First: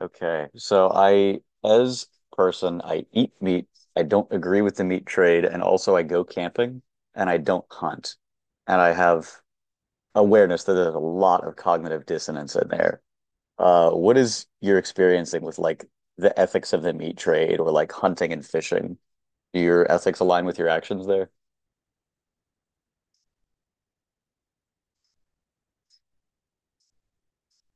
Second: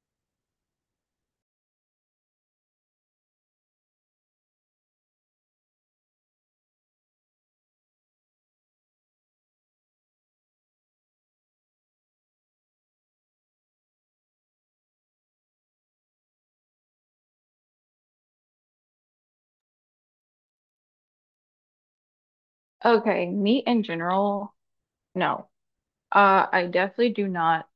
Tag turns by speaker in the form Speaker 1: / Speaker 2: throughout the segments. Speaker 1: Okay. So I, as a person, I eat meat. I don't agree with the meat trade, and also I go camping and I don't hunt. And I have awareness that there's a lot of cognitive dissonance in there. What is your experiencing with the ethics of the meat trade or like hunting and fishing? Do your ethics align with your actions there?
Speaker 2: Okay, meat in general, no. I definitely do not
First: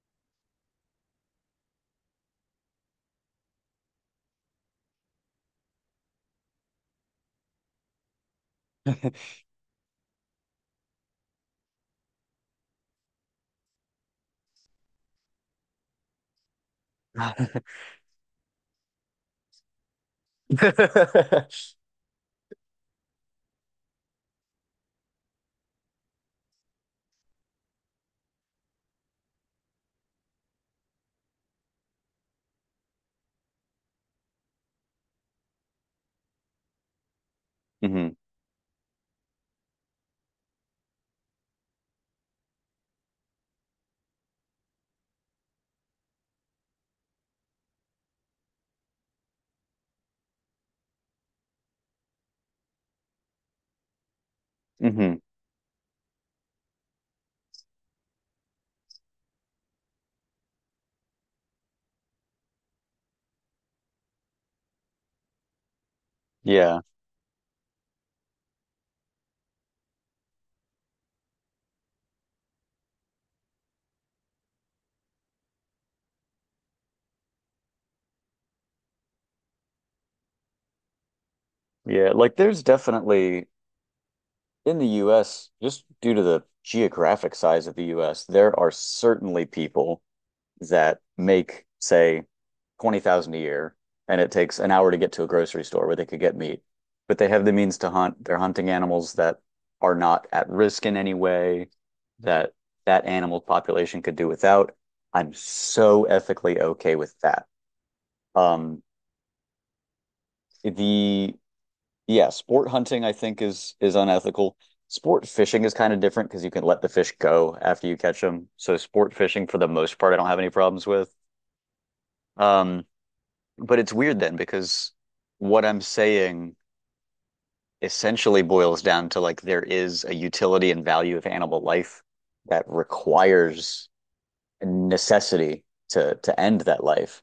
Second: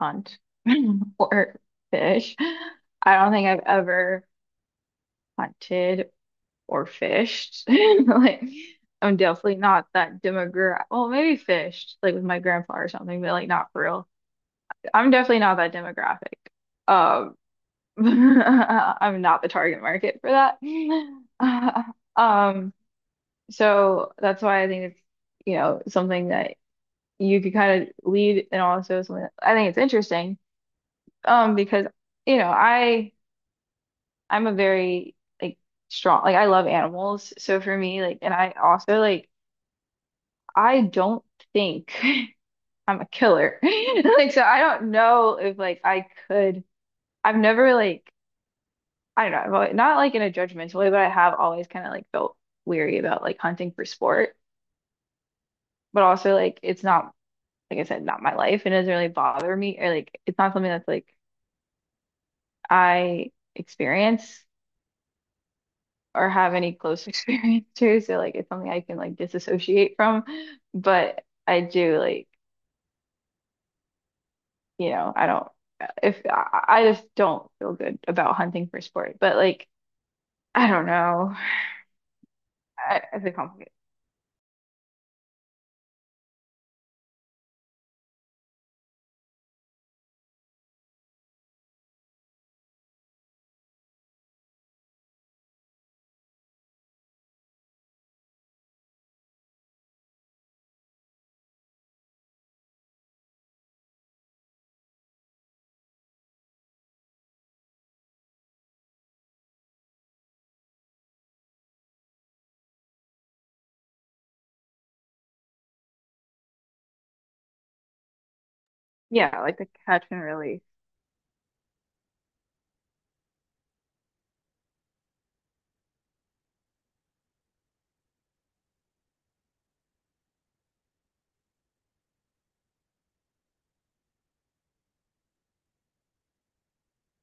Speaker 2: hunt or fish. I don't think I've ever hunted or fished. Like, I'm definitely not that demographic. Well, maybe fished, like with my grandpa or something, but like not for real. I'm definitely not that demographic. Um, I'm not the target market for that. Um, so that's why I think it's, you know, something that you could kind of lead, and also something I think it's interesting because you know I I'm a very like strong, like I love animals, so for me
Speaker 1: hmm
Speaker 2: like, and I also like, I don't think I'm a killer like so I don't know if like I could, I've never like, I don't know, I've always, not like in a judgmental way, but I have always kind of like felt weary about like hunting for sport,
Speaker 1: hmm
Speaker 2: but also like it's not, like I said, not my life, and it doesn't really bother me, or like it's not something that's like I experience or have any
Speaker 1: Yeah.
Speaker 2: close experience to. So like it's something I can like disassociate from. But I do like, I don't if I just don't feel good about hunting for sport. But like I don't know.
Speaker 1: Yeah. Like there's
Speaker 2: It's a
Speaker 1: definitely
Speaker 2: complicated.
Speaker 1: in the US, just due to the geographic size of the US, there are certainly people that make, say, 20,000 a year, and it takes an hour to get to a grocery store where they could get meat. But they have the means to hunt. They're hunting animals that are not at risk in any way, that that animal population could do without. I'm so ethically okay with that. Um, the Yeah, sport hunting I think is unethical. Sport fishing is kind of different because you can let the fish go after you catch them. So sport
Speaker 2: Yeah,
Speaker 1: fishing for
Speaker 2: like the
Speaker 1: the most
Speaker 2: catch
Speaker 1: part I
Speaker 2: and
Speaker 1: don't have any
Speaker 2: release.
Speaker 1: problems with. Um, but it's weird then because what I'm saying essentially boils down to like there is a utility and value of animal life that requires a necessity to end that life.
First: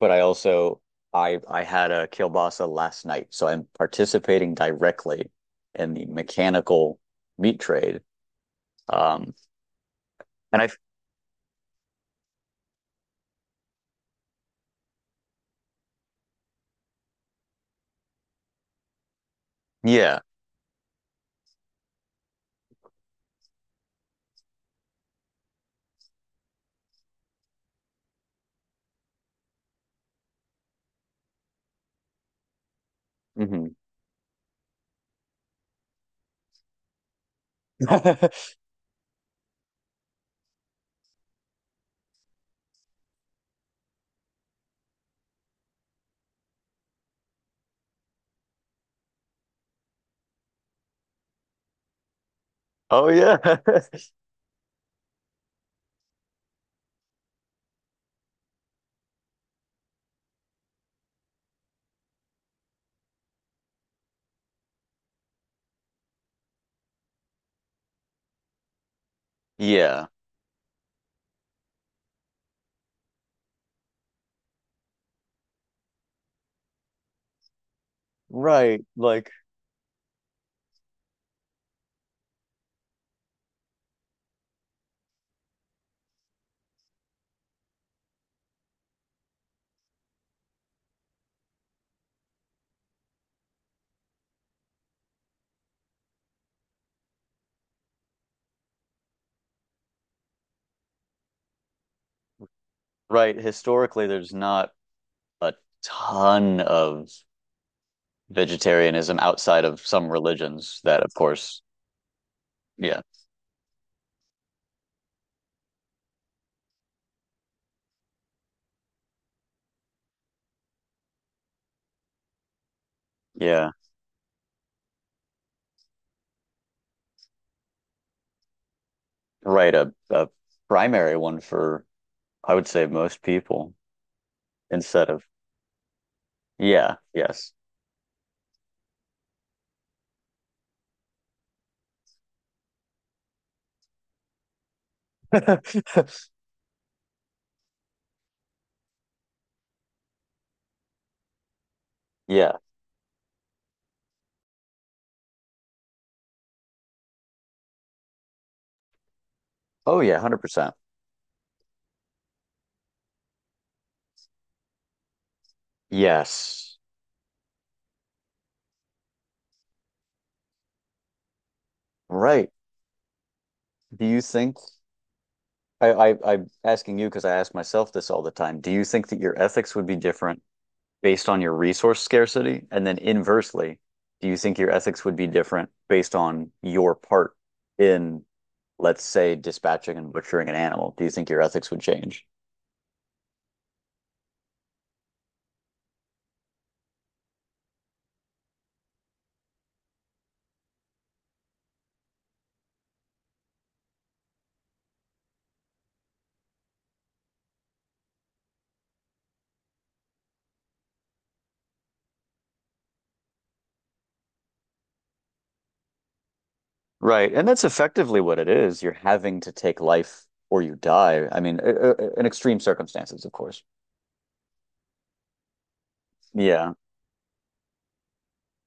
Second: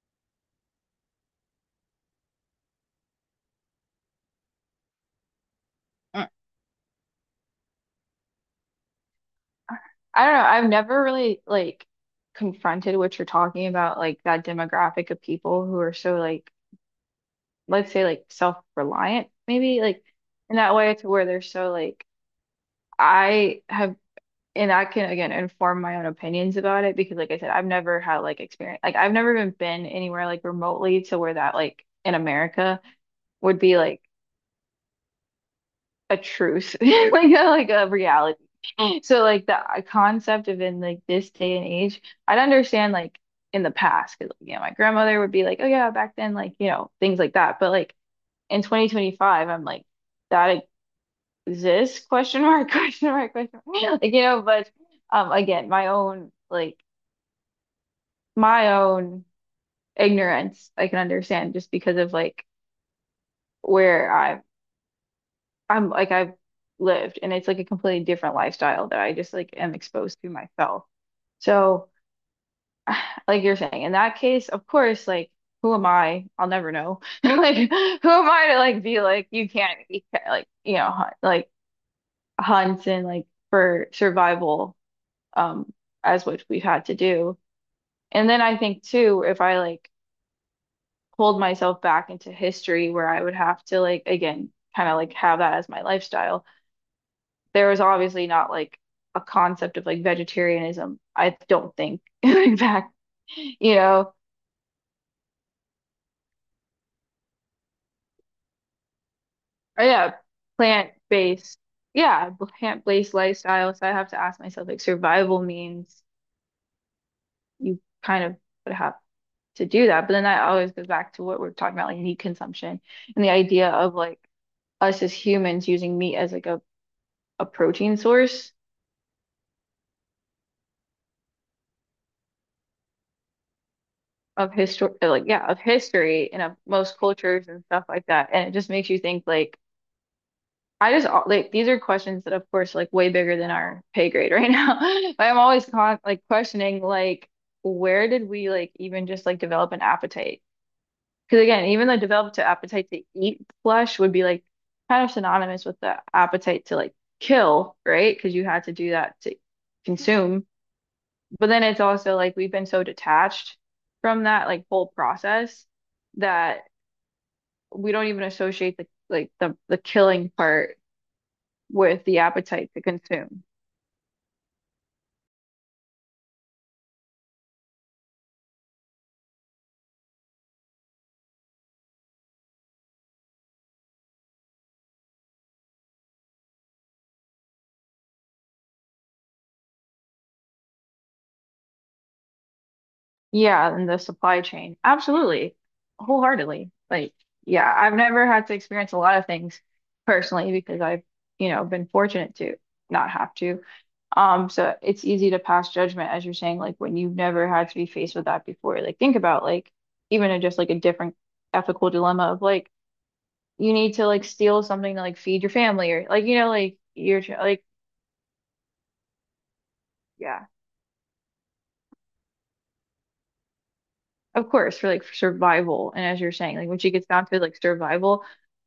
Speaker 1: But I also I had a kielbasa last night, so I'm participating directly in the
Speaker 2: Mm.
Speaker 1: mechanical meat trade. Um,
Speaker 2: I don't know.
Speaker 1: and I
Speaker 2: I've never really like confronted what you're talking about, like that demographic of people who are so like, let's say like self-reliant, maybe like,
Speaker 1: Yeah,
Speaker 2: in that way to where they're so like, I have, and I can again inform my own opinions about it because, like I said, I've never had like experience, like I've never even been anywhere like remotely to where that, like in America, would
Speaker 1: hmm
Speaker 2: be like a truce, like a reality. So like the concept of, in like this day and age, I'd understand like in the past because yeah, my grandmother would be like, oh yeah, back then, like you know things like that. But like in 2025, I'm like that. This question mark
Speaker 1: oh yeah,
Speaker 2: question mark like you know, but again my own like my own ignorance I can understand just because of like where I've, I'm like I've lived, and it's like a completely different lifestyle that I just like am
Speaker 1: yeah,
Speaker 2: exposed to myself. So like you're saying, in that case of course like, who am I, I'll never know like, who am I to like
Speaker 1: right.
Speaker 2: be like, you can't like hunt, like hunt and like for survival, um, as what we've had to do. And then I think too, if I like pulled myself back into history where I would have to like again kind of like have that as my lifestyle, there was obviously not like a concept of like vegetarianism. I don't think back,
Speaker 1: Right,
Speaker 2: you
Speaker 1: historically,
Speaker 2: know,
Speaker 1: there's not a ton of vegetarianism outside of
Speaker 2: or
Speaker 1: some religions that, of
Speaker 2: plant-based,
Speaker 1: course,
Speaker 2: yeah,
Speaker 1: yeah,
Speaker 2: plant-based lifestyle. So I have to ask myself, like survival means you kind of would have to do that. But then that always goes back to what we're talking about, like meat consumption and the idea
Speaker 1: yeah,
Speaker 2: of like us as humans using meat as like a protein source
Speaker 1: right. A primary one for I would say most people
Speaker 2: of history,
Speaker 1: instead of
Speaker 2: like yeah, of history and of
Speaker 1: yeah,
Speaker 2: most cultures
Speaker 1: yes.
Speaker 2: and stuff like that, and it just makes you think like, I just like, these are questions that of course like way bigger than our pay grade right now, but I'm always con, like questioning like where did we like even just like develop an appetite, because again even the develop to
Speaker 1: Yeah.
Speaker 2: appetite to eat flesh would be like kind of synonymous with the appetite to like kill, right? Because you had to do that to
Speaker 1: Oh yeah,
Speaker 2: consume.
Speaker 1: 100%.
Speaker 2: But then it's also like we've been so detached from that like whole process, that
Speaker 1: Yes.
Speaker 2: we don't even associate the like, the killing part with the
Speaker 1: Right.
Speaker 2: appetite to consume.
Speaker 1: Do you think I'm asking you because I ask myself this all the time. Do you think that your ethics would be different based on your resource scarcity? And then inversely, do you think your ethics would be different based on your part in, let's say, dispatching and butchering an animal? Do you think your ethics would change?
Speaker 2: Yeah, and the supply chain. Absolutely. Wholeheartedly. Like, yeah, I've never had to experience a lot of things personally because I've, you know, been fortunate to not have to. So it's easy to pass judgment, as you're saying, like when you've never had to be faced with that before. Like think about like even a, just like a different ethical dilemma of like, you need to like steal something to like feed your family, or like you know like you're
Speaker 1: Right. And that's
Speaker 2: like
Speaker 1: effectively what it is. You're having to take life
Speaker 2: yeah,
Speaker 1: or you die. I mean, in extreme circumstances, of course.
Speaker 2: of course for like survival. And as you're saying, like
Speaker 1: Yeah,
Speaker 2: when she gets down to like survival,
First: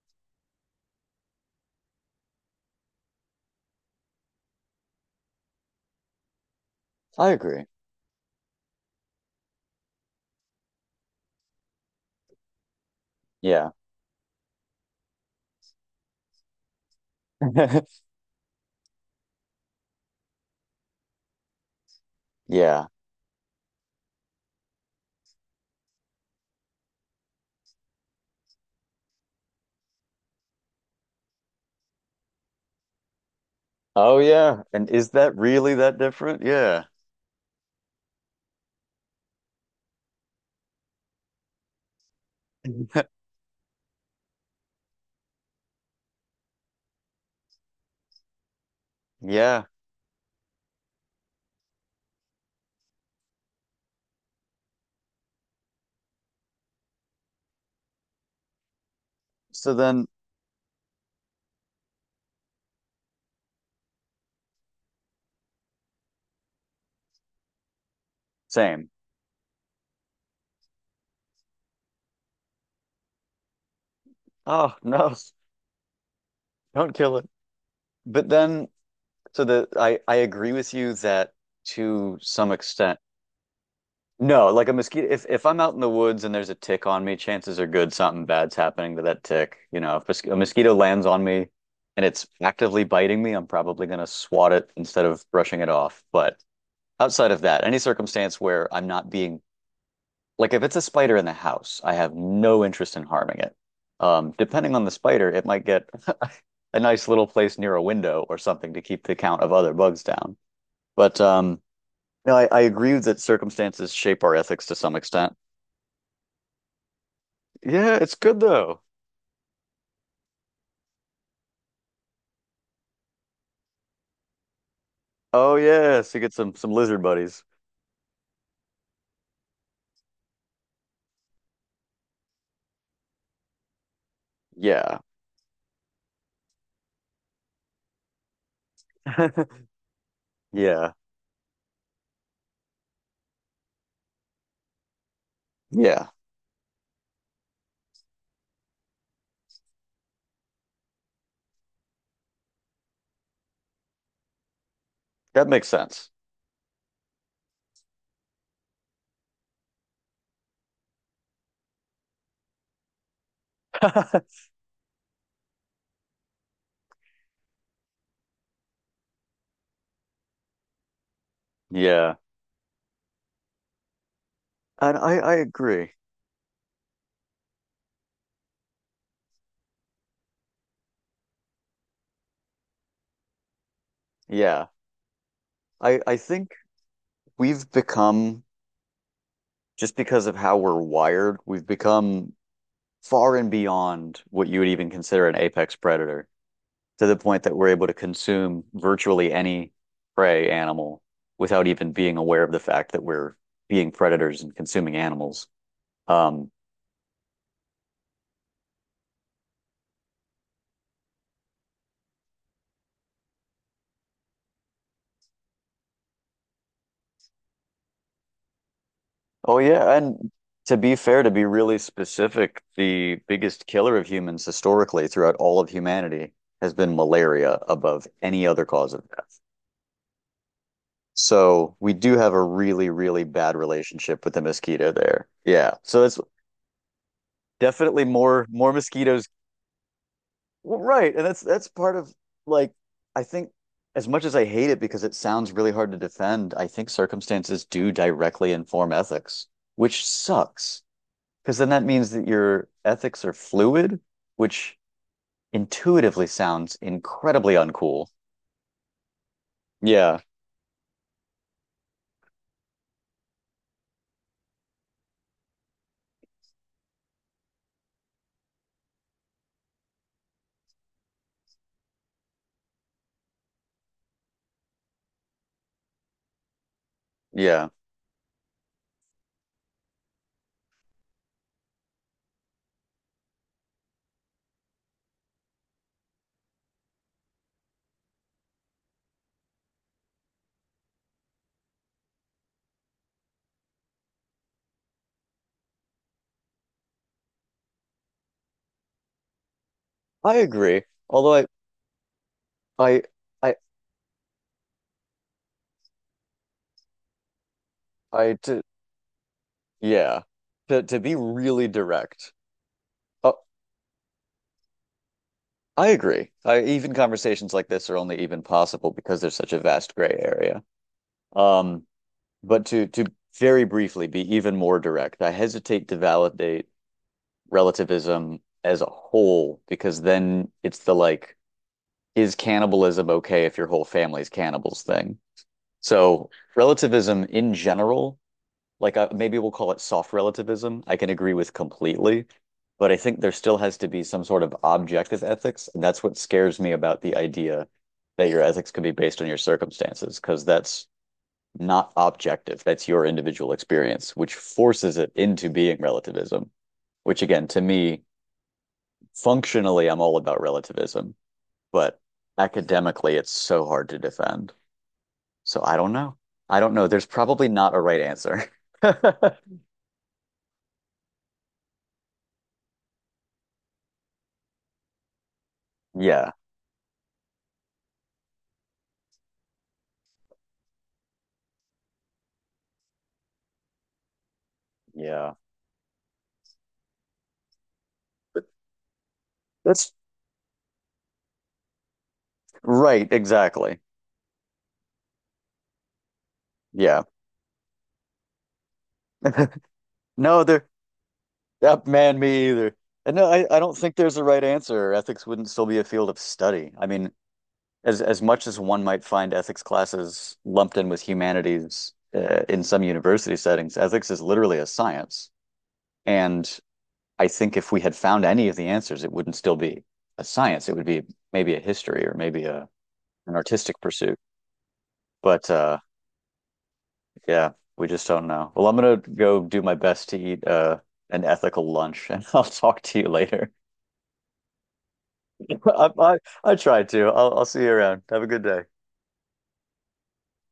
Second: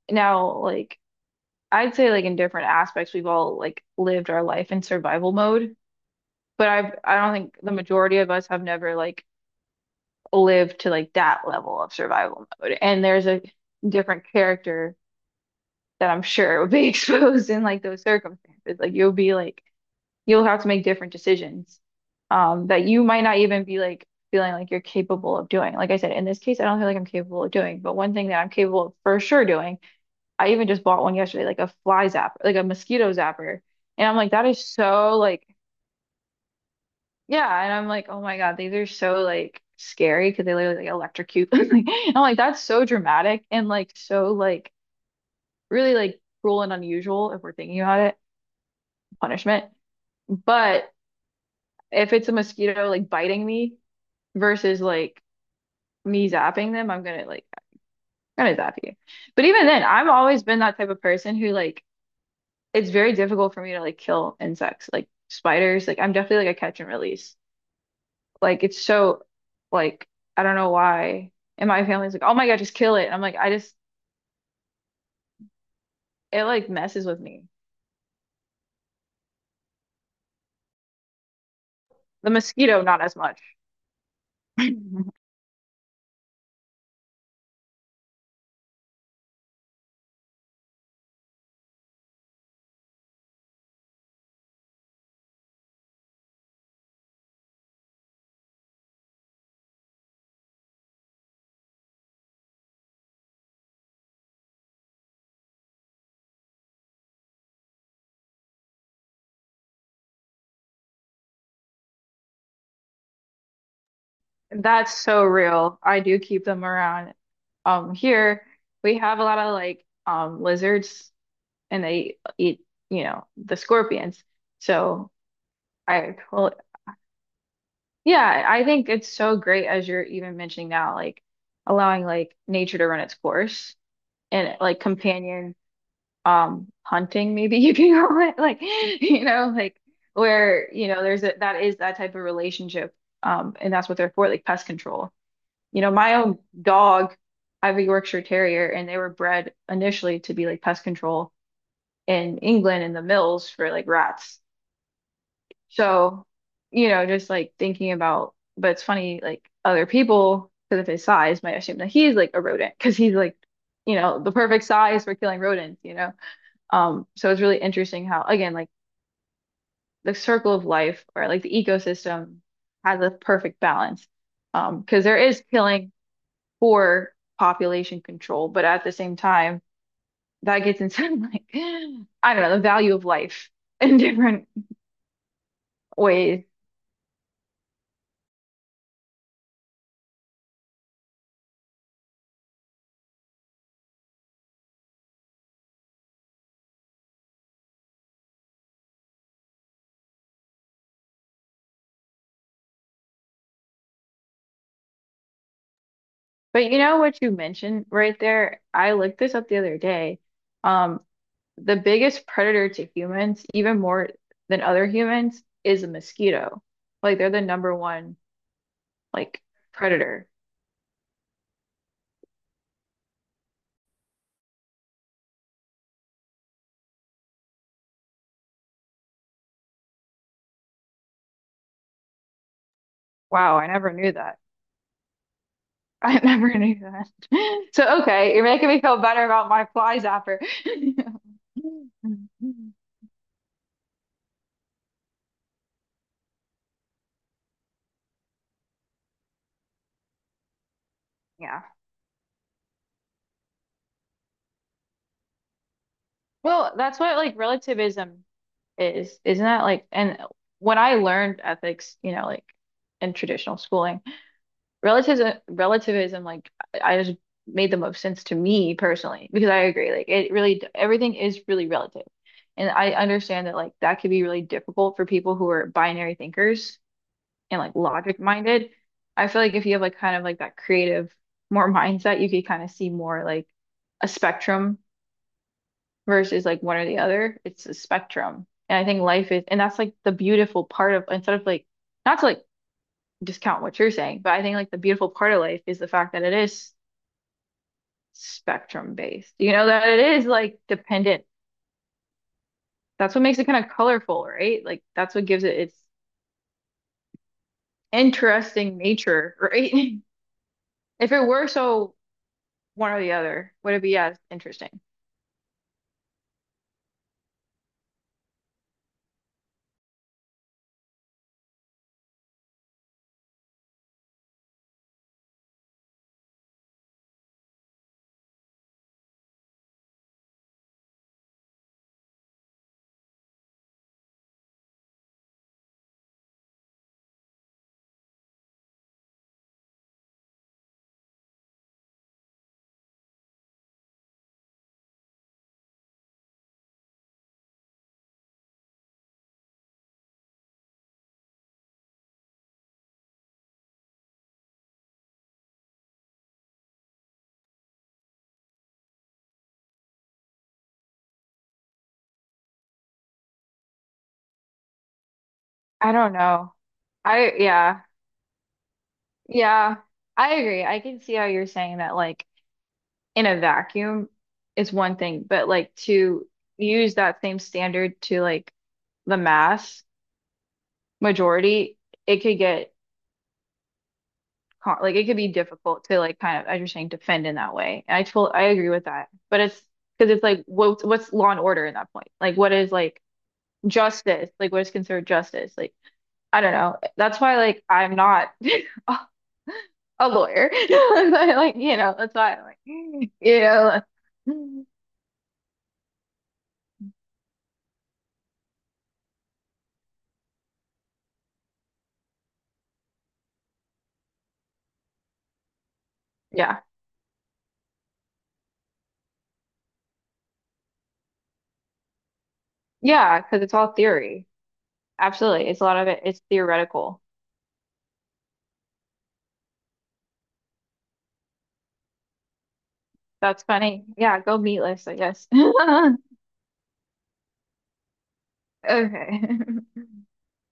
Speaker 2: now like I'd say like in different aspects we've all like lived our life in survival mode, but I
Speaker 1: I
Speaker 2: don't think
Speaker 1: agree.
Speaker 2: the majority of us have never like live to like that level of survival mode. And there's a
Speaker 1: Yeah.
Speaker 2: different character that I'm sure would be exposed in like those circumstances. Like you'll be like, you'll have to make different decisions that
Speaker 1: Yeah.
Speaker 2: you might not even be like feeling like you're capable of doing. Like I said, in this case, I don't feel like I'm capable of doing, but one thing that I'm capable of for sure doing, I even just bought one yesterday, like a fly zapper, like a mosquito zapper. And I'm
Speaker 1: Oh,
Speaker 2: like, that
Speaker 1: yeah.
Speaker 2: is
Speaker 1: And is
Speaker 2: so
Speaker 1: that
Speaker 2: like,
Speaker 1: really that different? Yeah.
Speaker 2: yeah, and I'm like, oh my God, these are so like scary, because they literally like electrocute. Like, I'm like, that's so dramatic and like so like really like cruel and unusual, if we're thinking about it,
Speaker 1: Yeah.
Speaker 2: punishment. But if it's a mosquito like biting me versus like me zapping them, I'm gonna like, I'm gonna zap you. But even
Speaker 1: So
Speaker 2: then,
Speaker 1: then,
Speaker 2: I've always been that type of person who like, it's very difficult for me to like kill insects, like spiders. Like I'm definitely like a catch and release. Like it's
Speaker 1: same.
Speaker 2: so like, I don't know why. And my family's like, "Oh my God, just kill it." And I'm like, I just,
Speaker 1: Oh, no.
Speaker 2: it like
Speaker 1: Don't
Speaker 2: messes
Speaker 1: kill
Speaker 2: with
Speaker 1: it.
Speaker 2: me.
Speaker 1: But then, so the I agree with you that to
Speaker 2: The
Speaker 1: some
Speaker 2: mosquito,
Speaker 1: extent,
Speaker 2: not as much.
Speaker 1: no, like a mosquito. If I'm out in the woods and there's a tick on me, chances are good something bad's happening to that tick. You know, if a mosquito lands on me and it's actively biting me, I'm probably gonna swat it instead of brushing it off. But outside of that, any circumstance where I'm not being like if it's a spider in the house, I have no interest in harming it. Depending on the spider, it might get a nice little place near a window or something to keep the count of other bugs down. But No, I agree that circumstances shape our ethics to
Speaker 2: That's
Speaker 1: some
Speaker 2: so
Speaker 1: extent.
Speaker 2: real. I do keep them around.
Speaker 1: Yeah, it's good
Speaker 2: Here
Speaker 1: though.
Speaker 2: we have a lot of like lizards, and they eat, you know, the scorpions. So
Speaker 1: Oh yes,
Speaker 2: I,
Speaker 1: you get
Speaker 2: well,
Speaker 1: some lizard buddies.
Speaker 2: yeah, I think it's so great, as you're even mentioning now, like allowing like nature to run its course, and like
Speaker 1: Yeah,
Speaker 2: companion hunting maybe, you can call it, like you know like, where you
Speaker 1: yeah,
Speaker 2: know there's a, that is that type of relationship, and that's what they're for, like pest control. You know,
Speaker 1: yeah.
Speaker 2: my own dog, I have a Yorkshire Terrier and they were bred initially to be like pest control in England in the mills for like rats.
Speaker 1: That makes sense.
Speaker 2: So, you know, just like thinking about, but it's funny like other people, because of his size, might assume that he's like a rodent because he's like, you know, the perfect size for killing rodents, you know. So it's really interesting how, again, like the circle of life or like the
Speaker 1: Yeah,
Speaker 2: ecosystem has a perfect balance.
Speaker 1: and
Speaker 2: Because there
Speaker 1: I
Speaker 2: is
Speaker 1: agree.
Speaker 2: killing for population control, but at the same time, that gets inside like, I don't know, the value of life in different
Speaker 1: Yeah, I
Speaker 2: ways.
Speaker 1: think we've become just because of how we're wired, we've become far and beyond what you would even consider an apex predator, to the point that we're able to consume virtually any prey animal without even being aware of the fact that we're being predators and consuming animals. Um,
Speaker 2: But you know what you mentioned right there? I looked this up the other day. Um, the biggest predator to humans, even more than other humans, is a mosquito. Like they're the number one like
Speaker 1: oh yeah,
Speaker 2: predator.
Speaker 1: and to be fair, to be really specific, the biggest killer of humans historically throughout all of humanity has been malaria above any other cause of death. So we do have a really, really bad
Speaker 2: Wow, I never knew
Speaker 1: relationship with
Speaker 2: that.
Speaker 1: the mosquito there. Yeah. So it's
Speaker 2: I never knew that. So,
Speaker 1: definitely
Speaker 2: okay, you're making
Speaker 1: more
Speaker 2: me feel better
Speaker 1: mosquitoes.
Speaker 2: about my fly zapper.
Speaker 1: Well, right, and that's part of like I think as much as I hate it because it sounds really hard to defend, I think circumstances do directly inform ethics, which sucks because
Speaker 2: Yeah.
Speaker 1: then that means that your ethics are fluid, which intuitively
Speaker 2: Well,
Speaker 1: sounds
Speaker 2: that's what like
Speaker 1: incredibly uncool.
Speaker 2: relativism is, isn't that like? And
Speaker 1: Yeah,
Speaker 2: when I learned ethics, you know, like in traditional schooling, relativism, like I just made the most sense to me personally, because I agree, like it really, everything is really relative, and I understand that like that could be really difficult for people who are binary thinkers and
Speaker 1: yeah,
Speaker 2: like logic minded. I feel like if you have like kind of like that creative more mindset, you could kind of see more like a spectrum versus like one or the other. It's a spectrum. And I think life is, and that's like the beautiful part of, instead of like, not to like discount what you're saying, but I think like the beautiful part of life is the fact that it is spectrum based, you know, that it is
Speaker 1: I
Speaker 2: like
Speaker 1: agree.
Speaker 2: dependent.
Speaker 1: Although I,
Speaker 2: That's what makes it
Speaker 1: I,
Speaker 2: kind of colorful, right? Like that's what gives it its
Speaker 1: I, to,
Speaker 2: interesting nature, right?
Speaker 1: yeah, to
Speaker 2: If
Speaker 1: be
Speaker 2: it were
Speaker 1: really
Speaker 2: so
Speaker 1: direct,
Speaker 2: one or the
Speaker 1: uh,
Speaker 2: other. Would it be as interesting?
Speaker 1: I agree. I, even conversations like this are only even possible because there's such a vast gray area. Um, but to very briefly be even more direct, I hesitate to validate relativism as a whole because then it's the like, is cannibalism okay if your whole family's cannibals thing? So relativism in general maybe we'll call it soft relativism, I can agree with completely, but I think there still has to be some sort of objective ethics, and that's what scares me about the idea that your ethics can be based on your circumstances, because that's not objective. That's your individual experience, which forces it into being relativism, which again, to me, functionally, I'm all about relativism, but academically, it's so hard to defend. So I
Speaker 2: I
Speaker 1: don't
Speaker 2: don't
Speaker 1: know.
Speaker 2: know.
Speaker 1: I don't know. There's
Speaker 2: I
Speaker 1: probably not
Speaker 2: yeah.
Speaker 1: a right answer.
Speaker 2: Yeah. I agree. I can see how you're saying that, like in a vacuum is one thing, but like to
Speaker 1: Yeah.
Speaker 2: use that same standard to like the mass majority, it could get like it could be
Speaker 1: Yeah.
Speaker 2: difficult to like kind of, as you're saying, defend in that way. And I told I agree with that, but it's
Speaker 1: That's
Speaker 2: because it's like, what what's law and order in that point? Like what is like
Speaker 1: right, exactly.
Speaker 2: justice? Like what is considered justice? Like I don't know.
Speaker 1: Yeah.
Speaker 2: That's why, like, I'm not a a
Speaker 1: No,
Speaker 2: lawyer.
Speaker 1: they're
Speaker 2: But, like, you
Speaker 1: that
Speaker 2: know, that's
Speaker 1: man
Speaker 2: why I'm
Speaker 1: me
Speaker 2: like,
Speaker 1: either. And no,
Speaker 2: you
Speaker 1: I don't
Speaker 2: know,
Speaker 1: think there's a
Speaker 2: like,
Speaker 1: right answer. Ethics wouldn't still be a field of study. I mean, as much as one might find ethics classes lumped in with humanities in some university settings, ethics is literally a science. And
Speaker 2: yeah,
Speaker 1: I think if we had found any of the answers, it wouldn't still be a science. It would be maybe a history or maybe a
Speaker 2: yeah,
Speaker 1: an
Speaker 2: because it's all
Speaker 1: artistic pursuit.
Speaker 2: theory. Absolutely,
Speaker 1: But
Speaker 2: it's a lot of it. It's theoretical.
Speaker 1: Yeah, we just don't know. Well, I'm gonna go do my best to eat an ethical lunch, and I'll talk to you
Speaker 2: That's
Speaker 1: later.
Speaker 2: funny. Yeah, go meatless, I guess.
Speaker 1: I I, I tried to. I'll see you around. Have a good day.
Speaker 2: Okay.